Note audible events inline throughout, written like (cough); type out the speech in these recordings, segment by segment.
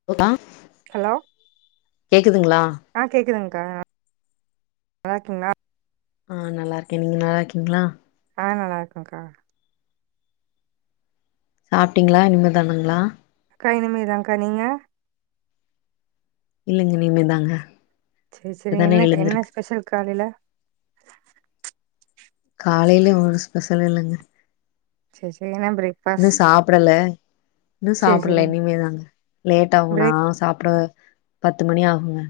இப்ப தா ஹலோ கேக்குதுங்களா ஆ கேக்குதுங்க்கா நல்லார்க்கீங்ளா ஆ நல்லா இருக்கே நீங்க நல்லா இருக்கீங்களா ஆ நல்லாருக்கோக்கா சாப்ட்டிங்களா இன்னுதானுங்களா கா இனிமேதாங்கா நீங்க இல்லங்க இனிமே தாங்க சேர் செரிங்க என்ன என்ன ஸ்பெஷல் காலைல காலைலியு‌ ஒரு ஸ்பெஷலு இல்லங்க சேர் சேர் ஏனா இப் இன்னு சாப்டல இன்னு சேரி சாப்பில்ல சேரிங் இனிமே தாங்க லேட் ஆகு நா பிரேக் சாப்ட பத்து மணி ஆகுங்க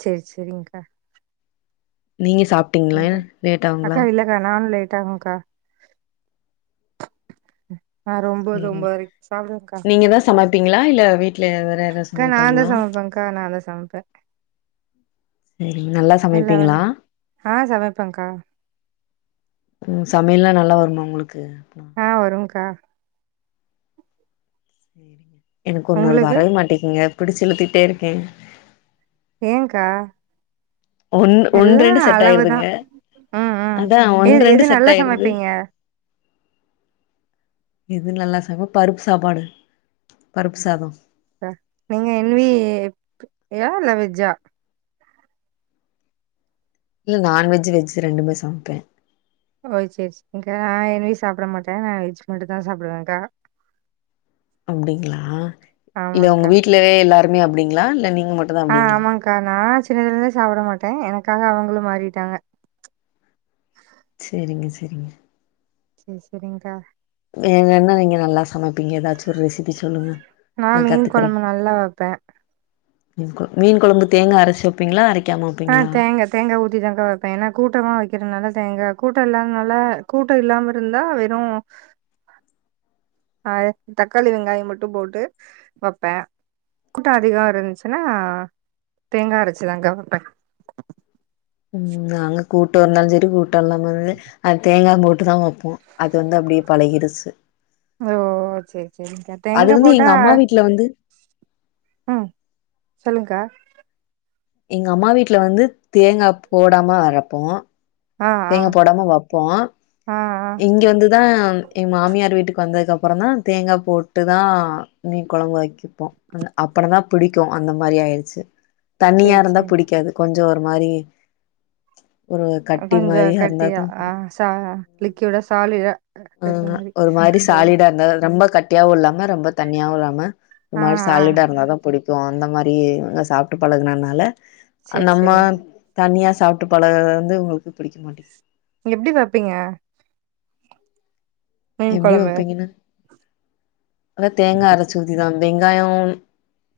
சேரி செரிங்க்கா நீங்க சாப் இல்க்கா அக்கா இல்லக்கா நானு லேட்டாகுக்கா நா ஒரு ஒம்போது ஒம்பதரைக்கு சாப்டுவேங்க்கா நீங்கதா சமப்பீங்ளா இல்ல வீட்ல வேற யாராது அக்கா நான்தா சமப்பாங்ளா சமைப்பேன்க்கா நான்தா சமைப்பே இங்கெல்லா எல்லா வேலயு ஆ சமப்பேக்கா ம் சமையல்லா நல்லா வருமா ஒங்ளுக்கு அப்பனா ஆ வருங்க்கா சேரிங்க எனக்கு ஒன்னோடு உங்களுக்கு வரவே மாட்டேகிங்க பிடிச்சி இழுத்திட்டே இருக்கே ஏங்க்கா ஒன் எல்லா ஒன்ரெண்டு செட் அளவுதா ஆயிருதுங்க ம் ம் அதா எது ஒன்ரெண்டு எது செட் நல்லா ஆயிருது சமைப்பீங்க இது நல்லா சமப்பருப்பு சாப்பாடு பருப்பு சாதோ க நீங்க என் வியா இல்ல வெஜ்ஜா இல்ல நான்வெஜு வெஜ்ஜு ரெண்டுமே சமப்பே ஓ செரி செரிங்க்கா நா என் வி சாப்ட மாட்டே நா வெஜ் மட்டு தா சாப்டுவேக்கா அப்டிங்களா இல்ல ஒங்க ஆமாங்க்கா வீட்டுல எல்லாருமே அப்டிங்களா இல்ல நீங்க மட்டுதா அப்டிங்களா கா நா சின்னதுல இருந்தே சாப்ட மாட்டே எனக்காக அவுங்களு மாறிட்டாங்க சேரிங்க செரிங்க சேர் செரிங்க்கா எ என்ன நீங்க நல்லா சமப்பீங்க எதாச்சு ஒரு ரெசிபி சொல்லுங்க நா மீன் கொழம்பு நல்லா வெப்பே மீன் கொழம்பு மீன் கொழம்பு தேங்கா அரச்சி வப்பீங்ளா அரைக்காம ஆ வப்பீங்ளா தேங்கா தேங்கா ஊத்திதான்க வைபேன் ஏன்னா கூட்டமா வைக்கிறதுனால தேங்க் கூட்டம் இல்லாததுனால கூட்டம் இல்லாம இருந்தா வெறும் ஆ தக்காளி வெங்காயம் மட்டும் போட்டு வைப்பேன் கூட்டம் அதிகமா இருந்துச்சுன்னா தேங்கா அரைச்சுதான்கா வைப்பேன் ம் நாங்க கூட்டம் இருந்தாலும் செரி கூட்டம் இல்லாம இருந்து அந்த தேங்கா போட்டுதான் வைப்போம் அது வந்து அப்டியே பழகிருச்சு ஓ செரி செரிகா தேங்கா போட்டா இல்ல வந்து ம் சொல்லுங்கக்கா எங்க அம்மா வீட்ல வந்து தேங்கா போடாம அரைப்போம் ஆ ஆ ஆ ஆ இங்கே வந்து தான் எங்க மாமியார் வீட்டுக்கு வந்ததுக்க அப்பறம் தான் தேங்கா போட்டு தான் மீன் குழம்பு வைக் வைப்போ அப்பறம்தான் புடிக்கும் அந்த மாரி ஆயிடுச்சு தண்ணியா சேரி இருந்தா சேரி புடிக்காது கொஞ்சம் ஒரு மாரி ஒரு கட்டி மாரி இருந்தா தான் புடிக்கும் ச லிக்வீடா சாலிடா ஆ ஒரு மாரி ஓ சாலிடா இருந்தா ரொம்ப கட்டியாவும் இல்லாம ரொம்ப தண்ணியாவும் இல்லாம ஒரு ஆ மாரி ஆ சாலிடா இருந்தாதான் புடிக்கும் அந்த மாதரி இவங்க சாப்ட்டு பழகுனனால சேரி நம்ம சேரிங்க்கா தனியாக சாப்ட்டு பழகுறது வந்து உங்களுக்கு புடிக்கமாட்டிகிது எப்டி பாப்பீங்க மீன் எப்டி கொழம்பு வைப்பீங்கன்னா எல்லாம் தேங்கா அரைச்சி ஊத்திதான் வெங்காயம்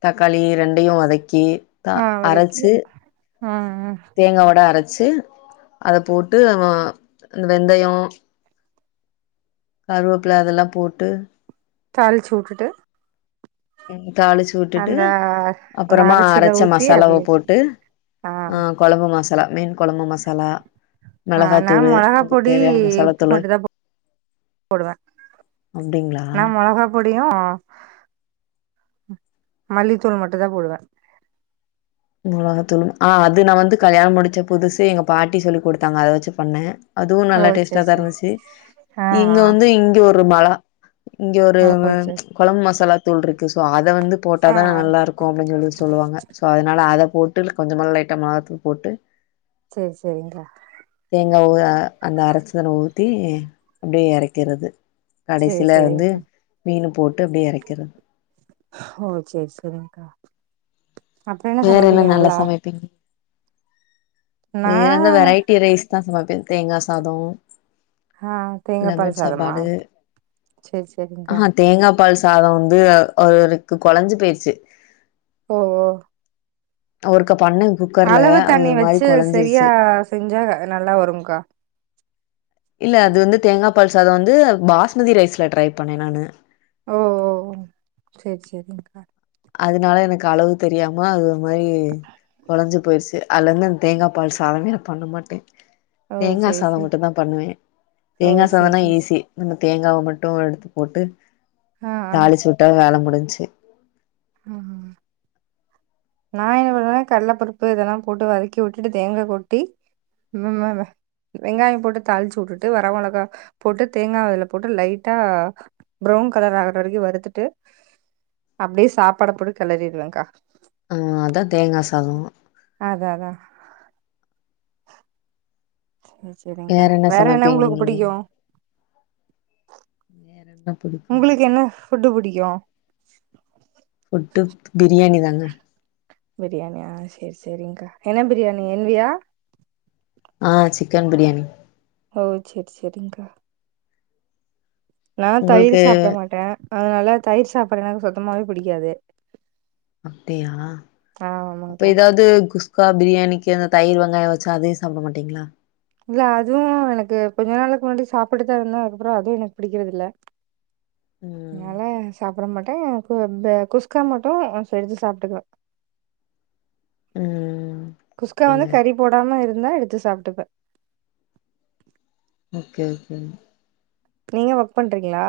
தக்காளி ரெண்டையும் வதக்கி த ஆ வதக்கி அரைச்சு ஆ ஆ தேங்கா வோட அரச்சு அத போட்டு வ இந்த வெந்தயம் கருவேப்பில அதெல்லாம் போட்டு தாளிச்சி வுட்டுட்டு தாளிச்சு விட்டுட்டு அந்த அந்த அப்புறமா அரச்சத அரைச்ச ஊத்தி மசாலாவ அப்டியே வச்சு போட்டு ஆ அ குழம்பு மசாலா மீன் குழம்பு மசாலா ஆ நா மிளகாத்தூளு மொளகா அதுக்கு பொடி தேவையான மசாலாத்தூளு போடுவ அப்டிங்களா நா மொளகா பொடியும் மல்லித்தூள் மட்டும் தான் போடுவேன் மொளகாதூளும் ஆ அது நா வந்து கல்யாணம் முடிச்ச புதுசு எங்க பாட்டி சொல்லி கொடுத்தாங்க அத வச்சி பண்ணே அதுவும் ஓ நல்லா டேஸ்டா சேரி தான் சேரி இருந்துச்சு ஆ இங்க வந்து இங்க ஒரு மொளகா இங்க ஒரு ஆ ஓ சேரி குழம்பு மசாலாதூள் இருக்கு சோ அதை வந்து ஆ போடதான் ஆ நல்லா இருக் க்கும் அப்டின்னு சொல்லி சொல்லுவாங்க சோ அதனால அத போட்டு கொஞ்சமா லைட்ட மிளகாத்தூள் போட்டு செரி செரிங்கா தேங்காய் அந்த அரைச்சி அதுல ஊத்தி அப்டியே இறக்கிறது சேரி கடைசியில வந்து சேரிங்க்கா மீன் போட்டு அப்டியே இறக்கிறது ஓ செரி செரிகா அப்பறம் என்ன சமைப்பிங்க நல்லா நா வேற எந்த வெரைட்டி ரைஸ் தான் சமைப்பேன் தேங்கா சாதம் ஆ தேங்காபால் லெமன் சாதமா சாப்பாடு சேரி சேரி்ங்கா ஆஹா தேங்காப் ப்பால் சாதம் வந்து அவருக்கு குலைஞ்சு போய்ருச்சு ஓ ஓ அவருக்கு பண்ண அளவு தண்ணி வெச்சு சரியா செஞ்சா நல்லா வரும்கா இல்ல அது வந்து தேங்கா பால் சாதம் வந்து பாஸ்மதி ரைஸ்ல ட்ரை பண்ணே நானு ஓ ஓ செரி செரி அதனால எனக்கு அளவு தெரியாம அது ஒரு மாரி குலஞ்சி போயிருசு அதுல இன்னு இந்த தேங்காய் பால் சாதொமே நா பண்ண மாட்டே ஓ தேங்கா சேரி சாதம் சேரி மட்டு தா பண்ணுவே ஓ தேங்கா சேரி சாதம்னா சேரி ஈஸி நம்ம தேங்காவ மட்டு எடுத்து போட்டு ஆ ஆ தாளிச்சு உட்டா வேல முடிஞ்ச்சு ஆ (inaudible) நா என்ன பண்ணுவே கல்லப்பருப்பு இதெல்லா போட்டு வதக்கி உட்டுட்டு தேங்கா கொட்டி உன்ன மாரே வெங்காயோ போட்டு தாளிச்சு உட்டுட்டு வர மொளகா போட்டு தேங்கா அதுல போட்டு லைட்டா ப்ரௌன் கலர் ஆகுற வரக்கு வறுத்துட்டு அப்டியே சாப்பாட போட்டு கெளறிடுவே கா ம் அதா தேங்கா சாதோ அதா அதா செரி செரிங்கா வேற என்ன உங்களுக்கு புடிக்கு வேற என்ன பிடிக்கும்? உங்களுக்கு என்ன ஃபுட்டு புடிக்கு ஃபுட்டு பிரியாணி தாங்க பிரியாணி ஆ செரி செரிங்கா என்ன பிரியாணி என் வி யா ஆ சிக்கன் பிரியாணி ஓ செரி செரிங்கா நா தயிர் உங்களுக்கு சாப்ட மாட்ட அத்னால தயிர் சாப்பாடுனால சுத்தமாவே புடிக்காது அப்டியா அப்ப எதாவ்து குஸ் குக்கா பிரியாணிக்கு அந்த தயிர் வெங்காயொ வெச்சா அதயு சாப்பட மாட்டீங்களா இல்ல அதும் எனக்கு கொஞ்ச நாளுக்கு முன்னாடி சாப்பிட்டு தா இருந்த அது அப்பறோ அதுவு எனக்கு புடிக்கெறது இல்ல ம் அதனால சாப்பட மாட்டே அப்போ இந்த குஸ்கா மட்டு செஞ்சி சாப்புட்டுக்குவ ம் குஸ்கா வந்து ஓகேங்க கறி போடாம இருந்தா எடுத்து சாப்ட்டுப்பே ஓகே ஓகேங்க நீங்க வர்க் பண்றீங்களா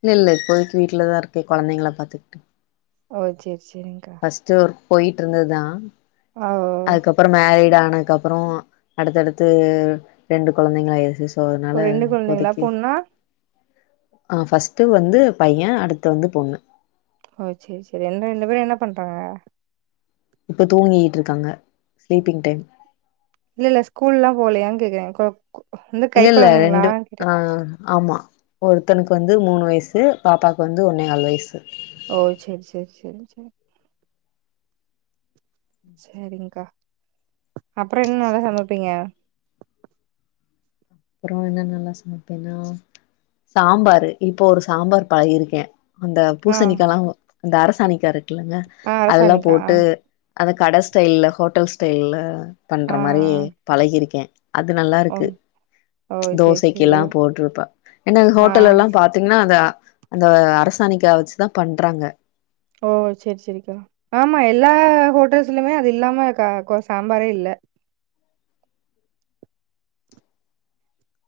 இல்ல இல்ல இப்போதெக்கி வீட்லதா இருக்கே கொழந்தெங்கள பாத்துட்டு ஓ செரி செரிங்கா ஃபஸ்டு ஒர்க் போய்ட்டு இருந்ததுதா ஓ அதுக்கப் அப்பறோ மேரீட் ஆனதுக்கு அப்பறோ அடுத்தடுத்து ரெண்டு கொழந்தெங்க ஆய்ட் சோ அத்னால ஒரு ரெண்டு கொழந்தைங்களா இப்போதெக்கி பொண்ணா ஆ ஃபஸ்ட்டு வந்து பைய அடுத்து வந்து பொண்ணு ஓ செரி செரி எங்க ரெண்டு பேரு என்ன பண்றாங்க இப்போ தூங்கீட்டு இருக்காங்க ஸ்லீப்பிங் டைம் இல்ல இல்ல ஸ்கூல்லா போலயான்னு கேக்குறே கொ கொ வந்து கை இல்ல இல்ல ரெண்டுப் கொழந்தைங்களான்னு கேட்டே ஆ ஆமா ஒருத்தனுக்கு வந்து மூனு வய்சு பாப்பாக்கு வந்து ஒன்னேகால் வய்சு ஓ செரி செரி செரி செரி செரிங்க கா அப்பறொ என்ன நல்லா சமப்பீங்க அப்பறோ என்னன்னல்லா சமப்பேன்னா சாம்பாரு இப்ப ஒரு சாம்பார் பழகிர்க்கே அந்த ஆ பூசணிக்காயல்லா அந்த அரசாணிக்காய் இருக்குல்லங்க ஆ அதெல்லா அரசாணிக்கா ஆ போட்டு அத கட ஸ்டைல்ல ஹோட்டல் ஸ்டைல்ல பண்ற ஆ மாறி பழகியிர்க்கே அது ஆ ஓ நல்லாருக்கு ஓ செரி செரி தோசைக்கில்லா போட்ருப்பா என்ன அது ஆ ஹோட்டல் லெல்லாம் பாத் திங்ன்னா அந்த அந்த அரசாணைக்கா வச்சுதான் பண்றாங்க ஓ செரி செரிக்கா ஆமா எல்லா ஹோட்டல்ஸ்லுமே அது இல்லாம கா கோஸ் சாம்பாரே இல்ல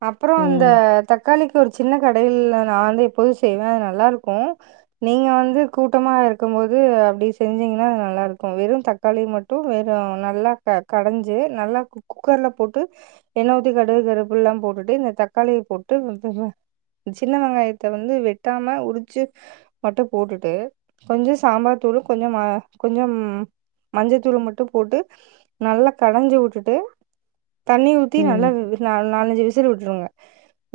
அப்புறோம் இந்த ம் தக்காளிக்கு ஒரு ஜின்ன கடையில்ல நா வந்து எப்போதும் செய்வ அது நல்லாருக்கும் நீங்க வந்து கூட்டமாருக்கும் போது அப்டி செஞ்சீங்கின்னா நல்லாருக்கும் வெறு தக் காளி மட்டு வேற நல்லா கடஞ்சு நல்லா குக் குக்கர்ல போட்டு எண்ண ஊத்தி கடுகு கருவேப்பில்லா போட்டுட்டு இந்த தக்காளிய போட்டு உப் ஜின்ன வெங்காயத்த வந்து வெட்டாம உரிச்சு மட்டு போட்டுட்டு கொஞ்ச சாம்பார் தூளு கொஞ்சம் மெளகா கொஞ்சம் மஞ்சத்தூள மட்டு போட்டு நல்லா கடஞ்சு விட்டுட்டு தண்ணீ ஊத்தி நல்லா ம் நால் நாலஞ்சு விசில் விட்டுருங்க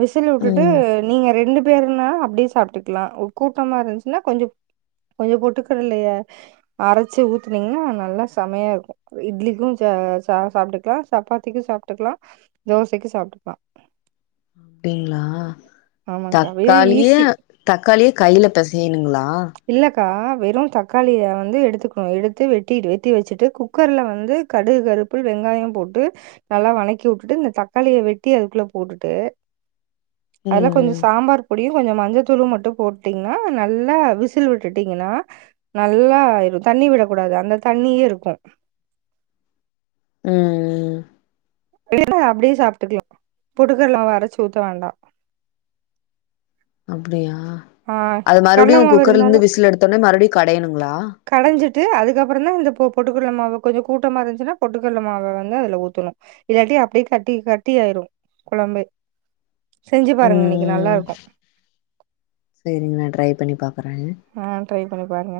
விசில் வுட்டுட்டு ம் நீங்க ரெண்டு பெர்னா அப்டியே சாப்ட்டுக்லா ஒ கூட்டமா இருந்துச்சுன்னா கொஞ்சோ கொஞ்ச பொட்டுக்கட்லய அரச்சி ஊத்துனீங்கன்னா நல்லா செமையாருக்கும் இட்லிக்கு ச சா சாப்ட்டுக்கலா சப்பாத்திக்கு சாப்ட்டுக்கலா தோசைக்கு சாப் ட்பா டிங்ளா வெரி தக்காளிய ஈஸி தக்காளிய கையில பெசையணுங்ளா இல்லக்கா வெறும் தக்காளிய வந்து எடுத்துக்கோங்க எடுத்து வெட்டிடு வெட்டி வச்சிட்டு கு க்கர்ல வந்து கடுகு கருவப்பில் வெங்காயம் போட்டு நல்லா வழக்கி வுட்டுட்டு இந்த தக்காளிய வெட்டி அதுக்குள்ள போட்டுட்டு அதுல கொஞ்ச ம் சாம்பார் பொடியும் கொஞ்சோ மஞ்சத்தூளு மட்டு போட்டீங்ன்னா நல்லா விஸ் சில் விட்டுட்டீங்கன்னா நல்லா தண்ணி விடக்கூடாது அந்த தண்ணியே இருக்கும் ம் ம் இல்ல அப்டியே சாப்ட்டுக்கலா பொட்டுக்கடல அரச்சு ஊத்த வேண்டா அப்டியா ஆ அது கடல மறுபடியு மாவு குக்கர்ல இருந்து இருந்தாலும் விசில் எடுத்தோடனே மறுபடியு கடையணுங்ளா கடஞ்சிட்டு அதுக்கப்புறந்தா இந்த பொ பொட்டுக்கடல மாவ கொஞ்சோ கூட்டமா இருந்துச்சுன்னா பொட்டுக்கட்ல மாவ வந்து அதுல ஊத்தணு இல்லாட்டி அப்டியே கட்டி கட்டியாயிரும் கொழம்பே செஞ்சு பாருங்க இன்னைக்கி நல்லாருக்கும் செரிங்க நா ட்ரை பண்ணி பாக்குறே ஆ ட்ரை பண்ணி பாருங்க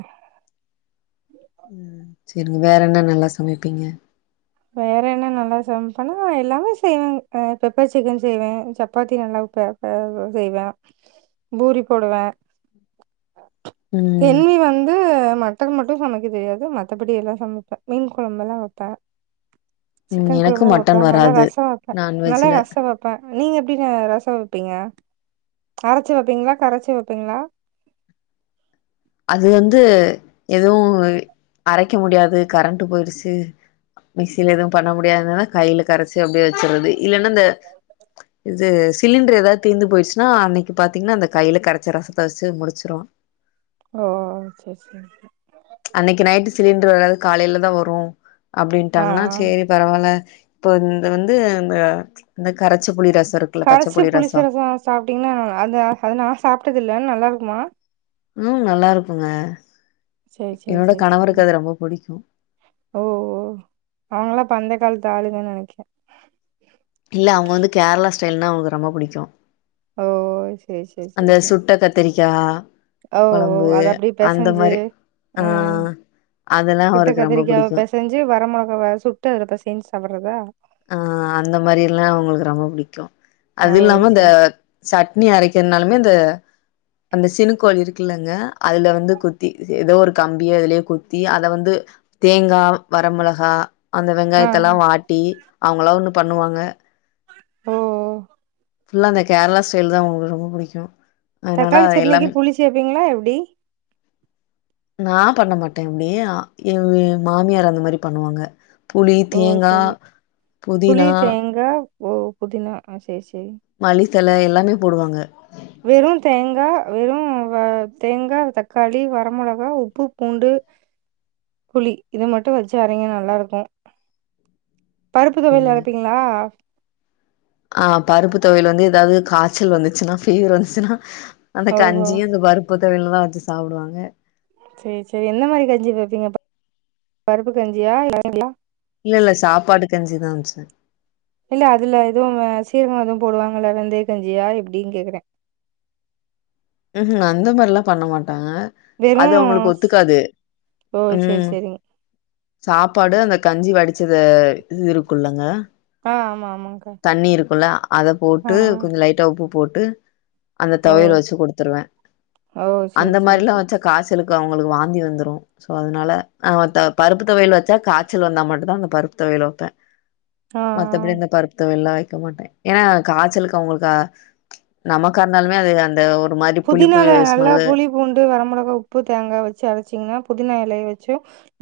உம் சரிங்க வேற என்ன நல்லா சமப்பிங்க வேற என்ன நல்லா சம்ப்பனா எல்லாமே செய்வேர் அ பெப்பர் ஜிக்கன் செய்வ சப்பாத்தி நல்லா வப்ப ஒ செய்வ பூரி போடுவ ம் என் வி வந்து மட் மட்டன் மட்டும் சமைக்க தெரியாது மத்தபடி எல்லா சமப்ப மீன் கொழம்பெல்லா வப்ப ம் ஜிக்கன் எனக்கு கொழம்பு வப்போ மட்டன் நல்லா வராது ரச வப்போ நல்லா நான்வெஜ்ல ரஸ்சோ வப் ப நீங்க எப்டிங்க ரசோ வப்பீங்க அரச்சி வப்பீங்களா கரச்சி வப்பீங்ளா அது வந்து எதுவு அரைக்க முடியாது கரண்ட் போயிடுச்சு மிக்சியில எதுவு பண்ண முடியாதுனா கைல கரச்சு அப்டியே வச்சுரது இல்லன்னா இந்த இது சிலிண்டர் ஏதாது தீந்து போயிட்ச்சுன்னா அன்னைக் பாத்தீங்கன்னா அந்த கைல கரச்ச ரசத்த வச்சு முடிச்சிருவோ ஓ சேர் சேர் சே அன்னைக்கு நைட்டு சிலிண்டர் வராது காலைல தா வரும் ஆ அப்டின்ட்டாங்கன்னா ஆ சேரி பரவால்ல இப்போ இந்த வந்து அ இந்த கரச்ச புளி ரசோருக் கரைச்சி புளிச்ச ரசோ சாப்டீங்கன்னா அந்த அது நா சாப்டது இல்ல நல்லா இருக்குமா ம் நல்லா இருக்குங்க சேரி சேரி என்னோட சேரி சேரிங்க கணவருக்கு அது ரொம்ப புடிக்கு ஓ ஓ அவுங்கள்லா அப்ப அந்த காலத்து ஆளுங்க நெனைக்கே இல்ல அவுங்க வந்து கேரளா ஸ்டைல்னா அவுங்களுக்கு ரொம்ப புடிக்கோ ஓ சேரி சேரி அந்த சேரி சேரி சுட்ட கத்திரிக்கா ஓ ஓ கொழம்பு அத அப்டியே அந்த பெசஞ்சு மாரி ஆ ம் அதெல்லா அவருக்கு ரொம்ப புடிக்கு சி வரமொளகாவ சுட்டு‌ அதுல பெசஞ்சி சாப்புட்றதா ஆ அந்த மாரில்லா அவுங்களுக்கு ரொம்ப புடிக்கு ஓ அது இல்லாம இந்த சேரி சட்னி அரைக்கினு இன்னாலுமே இந்த அந்த சினுக்கோள் இருக்குல்லங்க அதுல வந்து குத்தி ஏதோ ஒரு கம்பியோ எதுலயோ குத்தி அத வந்து தேங்கா வரமெளகா அந்த ஆ வெங்காயத்தெல்லா வாட்டி அவங்களா ஒன்னு பண்ணுவாங்க ஓ ஓ ஃபுல்லா அந்த கேரளா ஸ்டைல் தா அவங்களுக்கு ரொம்ப புடிக்கு அதனால தக்காளி அது சட்னிக்கு எல்லாமே புளி சேப்பீங்ளா எப்டி (inaudible) நா பண்ண மாட்டே அப்டி இவ இவங்க எயே மாமியார் அந்த மாரி பண்ணுவாங்க புளி ஓ தேங்கா புதினா எங்க ஓ புதினா ஆ செரி செரி மல்லித்தழ எல்லாமே போடுவாங்க வெறு தேங்கா வெறு வ தேங்கா தக்காளி வர மொளகா உப்பு பூண்டு (inaudible) புளி இது மட்டு வெச்சி அரைங்க நல்லா இருக்கு பருப்பு தொவையல் அப்டிங்களா அரைப்பீங்ளா ஆ பருப்பு தொவையல் வந்து ஏதாது காச்சல் வந்துச்சின்னா ஃபீவர் வந்துச்சின்னா அந்த ஓஹோ கஞ்சியு இந்த பருப்பு தொவையலுந்தா வெச்சி சாப்புடுவாங்க சேரி சேரி எந்த மாரி கஞ்சி வெப்பீங்க பருப்பு கஞ்சியா (inaudible) இல்ல இல்ல சாப்பாடு கஞ்சிதா வெச்சே இல்ல அதுல எதுவு சீரகோ எதுவு போடுவாங்கலா வெந்தய கஞ்சியா எப்டின்னு கேக்குறே ம் ம் அந்த மாரில்லா பண்ண மாட்டாங்க அது வெறும் அவுங்களுக்கு ஸ்- ஒத்துக்காது ஓ சேரி ம் சேரிங்க சாப்பாடு அந்த கஞ்சி வடிச்சத இது இருக்குள்ளங்க ஆ ஆமா ஆமாங்க்கா தண்ணி இருக்குல்ல அத ஆ போட்டு கொஞ்ச லைட்டா உப்பு போட்டு அந்த ஆ. ஓ தொவையல் வெச்சி குடுத்துருவே ஓ சேரி அந்த சேரி மாரில்லா சேரி வெச்சா காச்சலுக்கு அவுங்களுக்கு வாந்தி வந்துரு சோ அதனால ஆ அந்த பருப்பு தொவையல வெச்சா காய்ச்சல் வந்தா மட்டுதா அந்த பருப்பு தொவையல வெப்பே ஆ ஆ மத்தபடி அந்த பருப் துவையல்லா அரைக்க மாட்டே ஏனா காய்ச்சலுக்கு அவங்களுக் கா நமக்கா இருந்தாலுமே அது அந்த ஒரு ஒரு மாரி புளிப்பு புதினால நல்லா ஸ்மெல்லு புளி பூண்டு வர மிளகா உப்பு தேங்கா வச்சி அரைச்சிங்கனா புதினா எலய வச்சி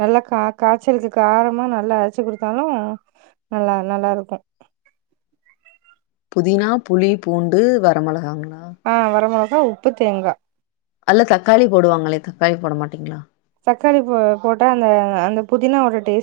நல்லா கா காய்ச்சலுக்கு காரமா நல்லா அரைச்சி குடுத்தாலு நல்லா நல்லா இருக்கு புதினா புளி பூண்டு வர மெளகாங்ளா ஆ வர மெளகா உப்பு தேங்கா அதுல தக்காளி போடுவாங்களே தக்காளி போட மாட்டீங்ளா தக்காளி போ போட்டா அந்த அந்த புதினாவோட டேஸ்ட்